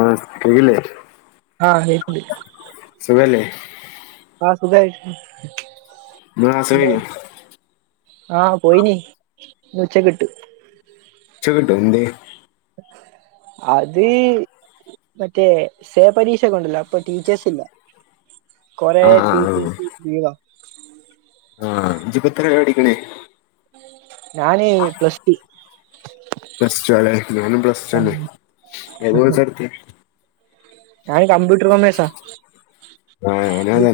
ആഹ് [unintelligible] ആഹ് കേക്ക്ണ്ട് സുഖല്ലേ ആഹ് സുഖായിരിക്കുന്നു [unintelligible] ആഹ് പോയിനി ഇന്ന് ഉച്ചക്ക് കിട്ടു ചക്കൂട്ടോ എന്ത്യേ? അത് മറ്റേ സേ പരീക്ഷ ക ണ്ടല്ലോ അപ്പൊ ടീച്ചേഴസ് ഇല്ല കൊറെ ആ ആ ടീച്ചസ് ലീവാ ആഹ് ഇഞ്ചി പത്ര ര പടിക്കണേ ഞാൻ പ്ലസ്റ്റു പ്ലസ് ടു അല്ലെ ഞാനും പ്ലസ്റ്റു ന്നെ ഏത് കൊയ്‌സ എടുത്തേ ഞാൻ കമ്പ്യൂട്ടർ കോമേസ ആ ഞാനാ ജി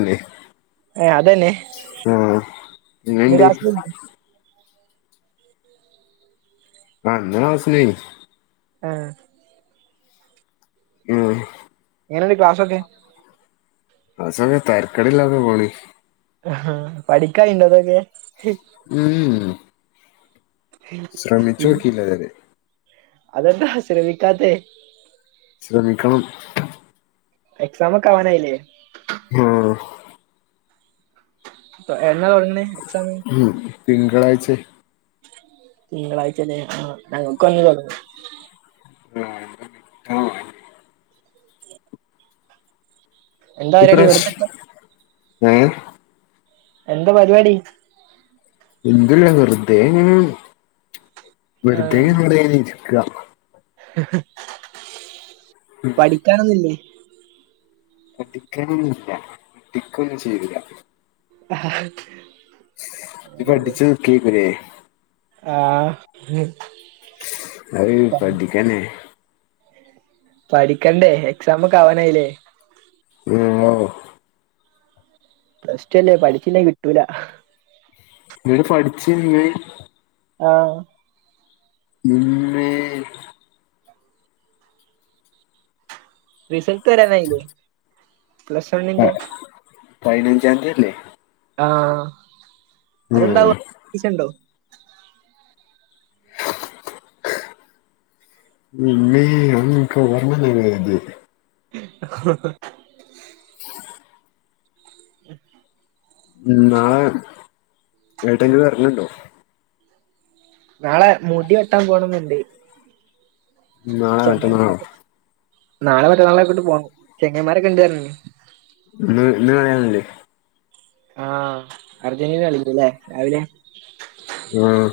ഏഹ് അതന്നെ ആഹ് [unintelligible] [inaudible] ആഹ് ഇന്ന് ക്ലാസ്സിൽ പോയിനി ആഹ് ആഹ് എങ്ങന ക്ലസ് ക്കെ ക്ലാസൊക്കെ തെരക്കടി ലാതെ പോണ ആഹ് പഠിക്ക യ്യ് ണ്ടോ അതൊക്കെ ഉമ് ശ്രമിച്ചു നോക്കില്ല ത് വരെ അതെന്താ ശ്രമിക്കാതെ ശ്രമിക്കണം എക്സാമക്കെ ആവാനായില്ലേ ആഹ് അപ്പൊ എന്നാ [unintelligible] ഉം തിങ്കളാഴ്ച തിങ്കളാഴ്ചല്ലേ ആഹ് ഞങ്ങൾക്ക് അന്ന തുടങ്ങുന്നെ ആഹ് ആഹ് എന്താ ഇത്ര പരിപാടി വെറുതെരിക്കാ ഏ എന്താ പരിപാടി എന്ല്ല വെറുതെ ആഹ് വെറുതെ [unintelligible] പഠിക്കാനൊന്നില്ലേ പഠിക്കാനില്ല പട്ടിക്കൊ ഒന്നും ചെയ്തില്ല അഹ് ഇ പഠിച്ച കേക്കനേ ആഹ് അത് പഠിക്കാനേ പഠിക്കണ്ടേ എക്സാംമ ഒക്കെ അവനായില്ലേ ഓ പ്ലസ് ടു അല്ലേ പഠിച്ചില്ല കിട്ടൂല [unintelligible] പഠിച്ചിന്ന് ആഹ ഉം ഇമ്മേ റിസൾട്ട് വരാനായില്ലേ പ്ലസ് വണ്ണിന്റെ പതിനഞ്ചാംതില്ലേ ആഹ ഉം അതെന്താവുംണ്ടോ പിന്നെ [unintelligible] ഓർമന്നയില്ല എഴുതിയെ [unintelligible] [unintelligible] ഉം നാളെ ഏങ്ങോട്ടങ്ങ് വരഞ്ഞുണ്ടോ നാളെ മുടി വെട്ടാൻ പോണന്ന്ണ്ട് നാളെ മറ്റന്നാളോ ചെങ്ങൈമാരക്കെ നാളെ മറ്റന്നാളെക്കട്ട് പോവാം ചെങ്ങയ്മാരൊക്കെ ണ്ട്‌ർഞ്ഞ്ക്ക്ണ് ഇ ഇന്ന് കളിയാണാനില്ലേ ആഹ് അർജന്റീന കളിച്ച അല്ലേ രാവിലെ ഉം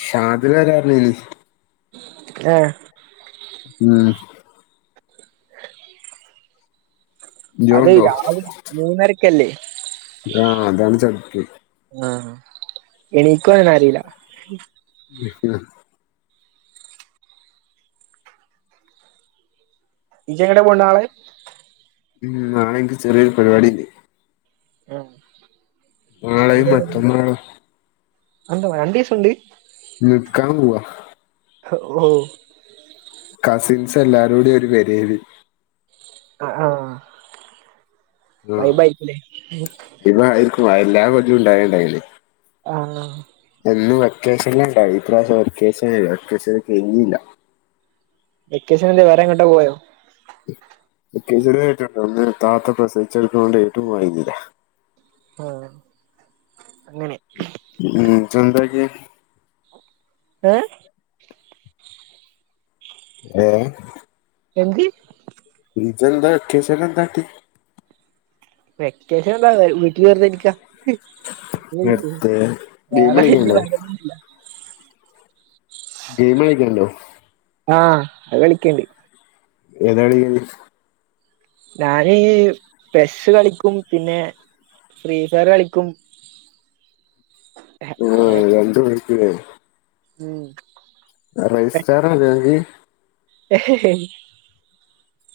ഷാദിലെരാർഞ്ഞീനു ഏഹ് ഉം അതെയ് ഇജോണ്ടോ രാവിലെ മൂന്നരക്കല്ലേ ആഹ് അതാണ് [unintelligible] ആഹ് ഇണിക്കുംഓനറീല [inaudible] ജ്ജെങ്ങട്ടേലും പോവണ്ടോ നാളെ ഉം നാളിൻക്ക് ചെറിയൊരു പരിപാടിണ്ട്‌ നാളെയും മറ്റന്നാളും [unintelligible] രണ്ടീസൊണ്ട് നിക്കാൻ പോവാ ഓ കസിൻസ് എല്ലാരും കൂടി ഒരു പെരേല് ആഹ് ആഹ് വൈബായിരിക്കുല്ലേ [unintelligible] ആരിക്കും എല്ലാ കൊല്ലും ണ്ടാ [unintelligible] ആഹ് എന്നും വെക്കേഷൻ ഉണ്ടാവും ഇപ്രാവശ്യം വെക്കേഷൻ ഇല്ല വെക്കേഷൻ [inaudible] വെക്കേഷൻ എന്ത വേറെ എങ്ങോട്ട് പോയോ [unintelligible] താത്ത പ്രസവിച്ച്ക്കിടക്കണോണ്ട്‌ എങ്ങട്ടും പോയിരുന്നില്ല ആഹ് അങ്ങനെ ഉം [unintelligible] ഏ ഏഹ് എന്തിയെ ഇജ്ജെന്താ വെക്കേഷൻലെന്തക്കി? വെക്കേഷൻ എന്താ വീട്ടില് വെർതെയിരിക്യാ നിർത്ത് ഗെയിം വേറെ കളിക്കണ്ടോ [unintelligible] വരൊന്നില്ല ഗെയിമ് കളിക്കണ്ണ്ടോ ആഹ് അത് കളിക്ക്ണ്ട്‌ ഏതാ [unintelligible] ഞാന് പെസ്സ് കളിക്കും പിന്നെ ഫ്രീ ഫയറ് കളിക്കും [unintelligible] ആ അങ്ങനെയൊക്കെ രണ്ടും കളിക്കുലേ ഉം രജിസ്റ്റാറാ [unintelligible] ഹേ ഹേ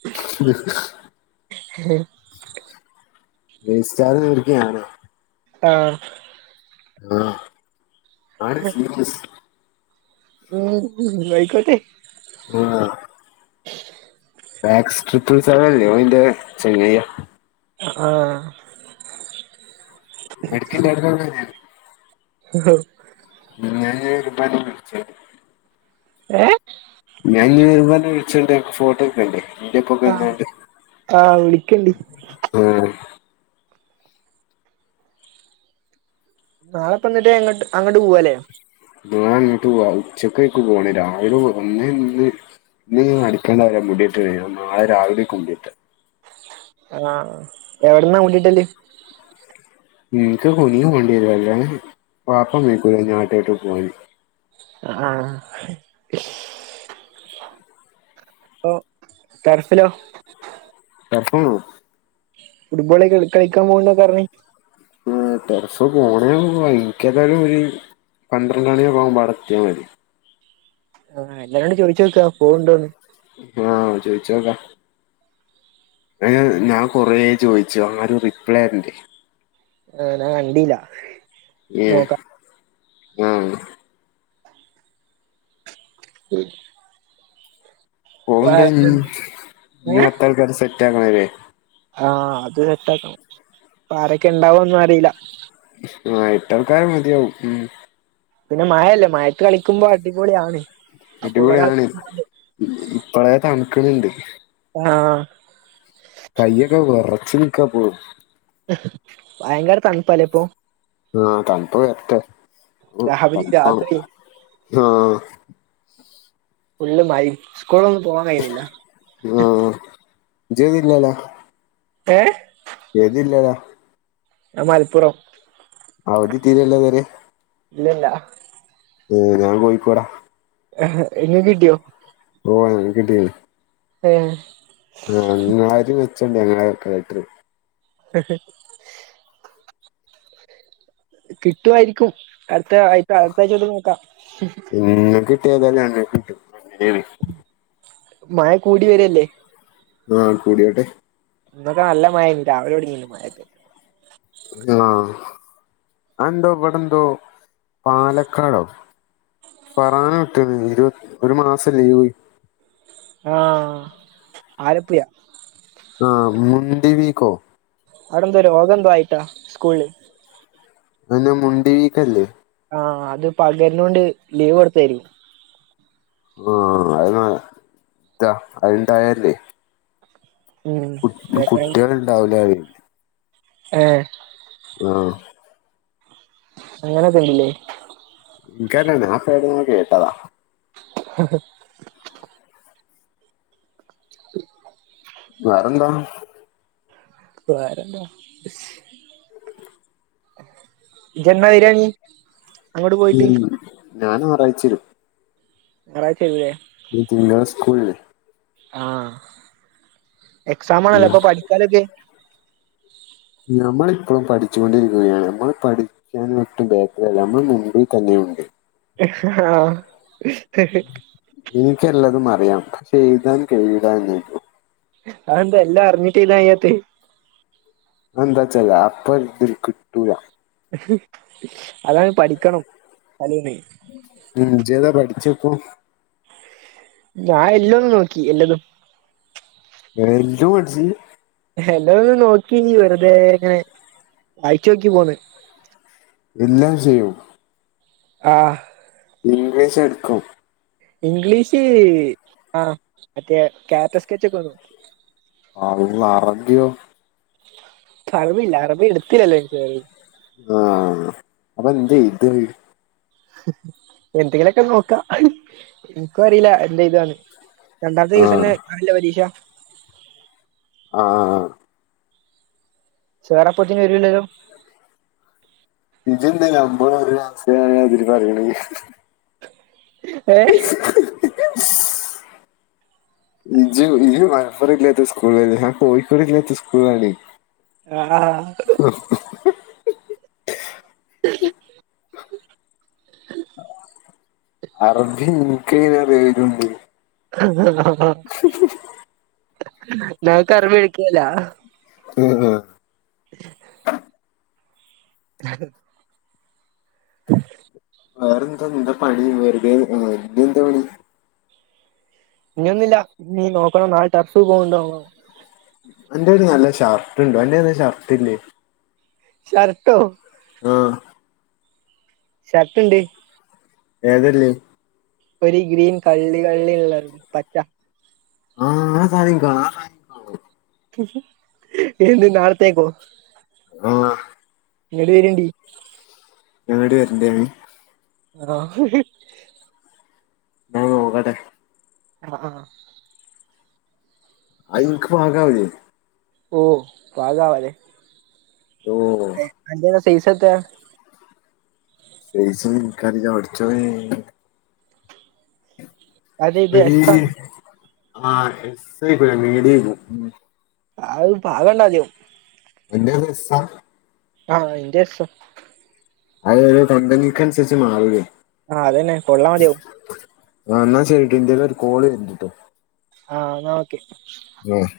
[inaudible] ഹെ [unintelligible] ആഹ് ആഹ് ആണിച്ചീപെസ്റ്റ് ഉം ആയിക്കോട്ടെ [inaudible] ലാക്സ് ട്രിപ്പിൾ സെവൻല്ലേ അയിന്റെ ചെങ്ങായാ ആഹ് എടക്കെല്ലാരുംങ്ങനെ ഹോ [inaudible] ഏ ഞാൻ ഇന്ന് വല വിരിച്ചതിൻ്റെ ഫോട്ടോക്കെണ്ട്. ആഹ് ആഹ് വിളിക്കണ്ട്. മ് ഹ് നാളെപ്പന്നട്ട് അങ്ങട് അങ്ങട് പോവാലേ. [unintelligible] അങ്ങട്ട് പോവാം. ഉച്ചക്ക് എനിക്ക് പോണം. രാവിലെ ഒന്നെന്ന് ഇതൊന്നും അടുക്കണ്ടാവില്ല മൂടിയിട്ട് കഴിയും നാളെ രാവിലെ [unintelligible] ആഹ് എവിടന്നാ മുടി വെട്ടല്? എനിക്ക് കുനിഞ്ഞും കണ്ടീലല്ലേ പാപ്പം കയിക്കൂല ഞാട്ടോട്ട് പോയി. ആഹ് ഓ ടെറസിലോ. [unintelligible] ഫുട്ബോള് ഇടയ്‌ക്ക് കളിക്കാൻ പോകുന്ന് പറഞ്ഞ്. ആ ടെറസ് മോളില് ഭയങ്കരായിട്ട് പിഴിയും. പന്ത്രണ്ട് മണിയൊക്കാകുമ്പേ അവിടെ എത്തിയാ മതി. ആഹ് എല്ലാരോണ്ട് ചോദിച്ചു വെക്കാ പോവണ്ടോന്ന്. ആഹ് ചോദിച്ചു നോക്കാം. അയിന് ഞാൻ കൊറേ ചോദിച്ചു ആരും റിപ്ലെ തരണ്ടേ. നെ ഞാൻ കണ്ടീല്ല ഏഹ് നോക്കാം ആഹ് ഉം പോകണ്ടനീ. ഇനിം ഏഹ് അടുത്ത ക്കാരെ സെറ്റ് ആക്കണല്ലേ. ആഹ് അത് സെറ്റ് ആക്കാം. ആരൊക്കെ ഉണ്ടാവോന്ന് അറിയില്ല. ആ ഏട്ടാൾക്കാര് മതിയാവും. ഉം പിന്നെ മഴയല്ലേ മഴയത്ത് കളിക്കുമ്പോ അടിപൊളിണ്. അടിപൊളിയാണ്. ഇപ്പളേ തണുക്കണുണ്ട്. അ ആ കയ്യൊക്കെ വിറച്ച് നിക്കാ ഇപ്പോഴും. ഭയങ്കര തണുപ്പാല്ലേ ഇപ്പോ. ആഹ് തണുപ്പ് വരട്ടെ. ഹ് രാവിലെ തണുപ്പാണ്. രാത്രി ആഹ് ഫുള്ള് മയിമ് സ്കൂൾളെന്നും പോവാൻ കഴിണില്ല. ഇജ്ജ് വരില്ലാല. ഏ യെത് ജില്ലയില്ല! ! ! ! ! ! ! ! ! ! ഞാൻ മലപ്പുറം. ! ! ! ! ! ! ! ! ! ! അവധി കിട്ടിയില്ലല്ലോ ഇത് വരേം ഇല്ല ഇല്ല. ഞാൻ കോയിക്കോടാ. ! ! ! ! ! ! ! ! ! ! എഹ് ഇങ്ങക്ക് കിട്ടിയോ? ഓ ഞങ്ങക്ക് കിട്ടി. ഹെ ആ നിങ്ങരീം മേച്ചോണ്ട് ഞങ്ങടെ കളക്ടറ് ഹെ ഹെ കിട്ടുവായിരിക്കും. അടുത്ത ആയിച്ച അടുത്ത ആഴ്ച്ച തൊട്ട് നോക്കാം. നിങ്ങക്ക് കിട്ടിയതാ ഞങ്ങക്ക് കിട്ടും. അങ്ങനെയാണ്. മഴ കൂടി വരല്ലേ. ആ കൂടിട്ടെ. ഇന്നൊക്കെ നല്ല മഴയായിരുന്നു. രാവിലെ തൊടങ്ങീ മഴയൊക്കെ. ആഹ അഹ് ന്ധോ ഇവിടെന്ധോ പാലക്കാടോ ഫറാന വിട്ട്ക്കനു ഇരു ഒരു മാസം ലീവ് ആഹ ആലപ്പുഴ ആ മുണ്ടി വീക്കോ അവിടെന്ത രോഗന്ത ആയിട്ടാ സ്കൂളില് അതന്നെ മുണ്ടി വീക്കല്ലേ ആഹ അത് പകരന്ന കൊണ്ട് ലീവ് കൊടുത്തായിരിക്കും ആഹ അഹ് ന്നാ താ അഹ്ണ്ടായല്ലേ ഉം കു കുട്ടികൾ ഉണ്ടാവില്ല റിം ഹെ ആഹ അങ്ങനെയൊക്കെ ഇണ്ട്‌ല്ലേ ഇക്കാറില്ല ഞാൻ പ്പ യെടുന്ന കേട്ടതാ ആ ഹ [inaudible] വേറെന്താ വേറെന്താ ഇജ്ജ് ന്നാ വരാന്നി ഉം ഞാൻന്നറായിച്ചരും ഞറാഴ്ചവരൂലേ ഇന്ന് തിങ്കളാ സ്കൂളില്ലേ. ആഹ് എക്സാമാണല്ലോ. ഉം. അപ്പൊ പഠിക്കാനൊക്കെ? നമ്മളിപ്പോഴും പഠിച്ചുൊണ്ടിരിക്കുകയാണ് നമ്മൾ പ ഞാൻ ഒട്ടും ബാക്കിലല്ല നമ്മൾ മുൻപിൽ തന്നെയുണ്ട് ആഹ എനിക്കല്ലതും അറിയാം പക്ഷെ എഴുതാൻ കഴിയുല്ലാന്ന് അതെന്താ എല്ലാ അറിഞ്ഞിട്ട് ചെയ്യത്ത് എന്താച്ചല്ല അപ്പ ഇതി കിട്ടൂല അതാണ് പഠിക്കണം തലീന്ന് ഉം ജേതാ പഠിച്ച ഇപ്പ ഞാൻ എല്ലാം നോക്കി എന്റെതും [unintelligible] എല്ലാ ഒന്ന് നോക്കി വെറുതെ ഇങ്ങനെ വായിച്ചു നോക്കി പോന്ന് എല്ലാം ചെയ്യൂ ആഹ് ഇംഗ്ലീഷ് എടുക്കും ഇംഗ്ലീഷ് ആ മറ്റേ കാറ്റ സ്കെച്ച് ഒക്കെന്നോ [unintelligible] അറബില്ല അറബി എടുത്തില്ലല്ലോ [unintelligible] ആഹ അപ്പൊ എന്ത് എയ്ത് എന്തെങ്കിലുമൊക്കെ നോക്കാ എനിക്കും അറിയില്ല എന്റെ ഇതാണ് രണ്ടാമത്തെ ദിവസം ആഹ് തന്നെ കാണല്ല പരീക്ഷ ആ ആ ആഹ് സേറാ അപ്പോഴുതേണ് വരൂല്ലല്ലോ [unintelligible] ഏഹ് ഇജു ഇജു മലപ്പുറ ഇല്ലാത്തെ സ്കൂള ഞാൻ കോഴിക്കോട് ഇല്ലാത്ത സ്കൂളാണ് ആഹ ആ [unintelligible] [inaudible] അറബി എനിക്ക അറിയതുണ്ട് [unintelligible] [unintelligible] [inaudible] [inaudible] [inaudible] വേറെന്താ എന്താ പണി വെറുതെ വ എന്താ പണി ഇഞ്ഞോന്നുമില്ല ഇനി നോക്കണം നാളെ [unintelligible] പോകണ്ട് അന്റെ ഒരു നല്ല ഷർട്ടുണ്ടോ എന്റെഅടുത്ത് ഷർട്ട് ഇല്ലേ ഷർട്ടോ ആഹ ഷർട്ട് ഉണ്ട് ഏത് ഉള്ളത് ഒരു ഗ്രീൻ കള്ളി കള്ളി ഉള്ള പച്ച ആഹ [unintelligible] എന്ന്‌ നാളത്തേക്കോ ആഹ് ഇങ്ങോട്ട് വരേൻണ്ടി എവിടെ വരേണ്ടത് ആഹ് നോക്കട്ടെ ആഹ് ആഹ് അയ് നിക്ക് പാകം ആവില്ലേ ഓ പാകാവാതെ ഓഹോ അന്റെ സൈസ് എത്ര സൈസ് ഒന്നും എനിക്ക് അറിയില്ല പടച്ചോനെ അത് ഇത് എസ് ആണ് [unintelligible] അത് പാകം ഇല്ലാതാകും [unintelligible] ആഹ് [unintelligible] അത് ഒരു കമ്പനികൾക്ക് അനുസരിച്ച് മാറുലെ ആഹ് അതന്നെ കൊള്ളാ മതിയാവും ആന്നാ ശരിട്ടോ ഇന്റയിൽ ഒരു കോള് വരുന്നുട്ട് ട്ടോ ആഹ് എന്ന ഓക്കെ ആഹ്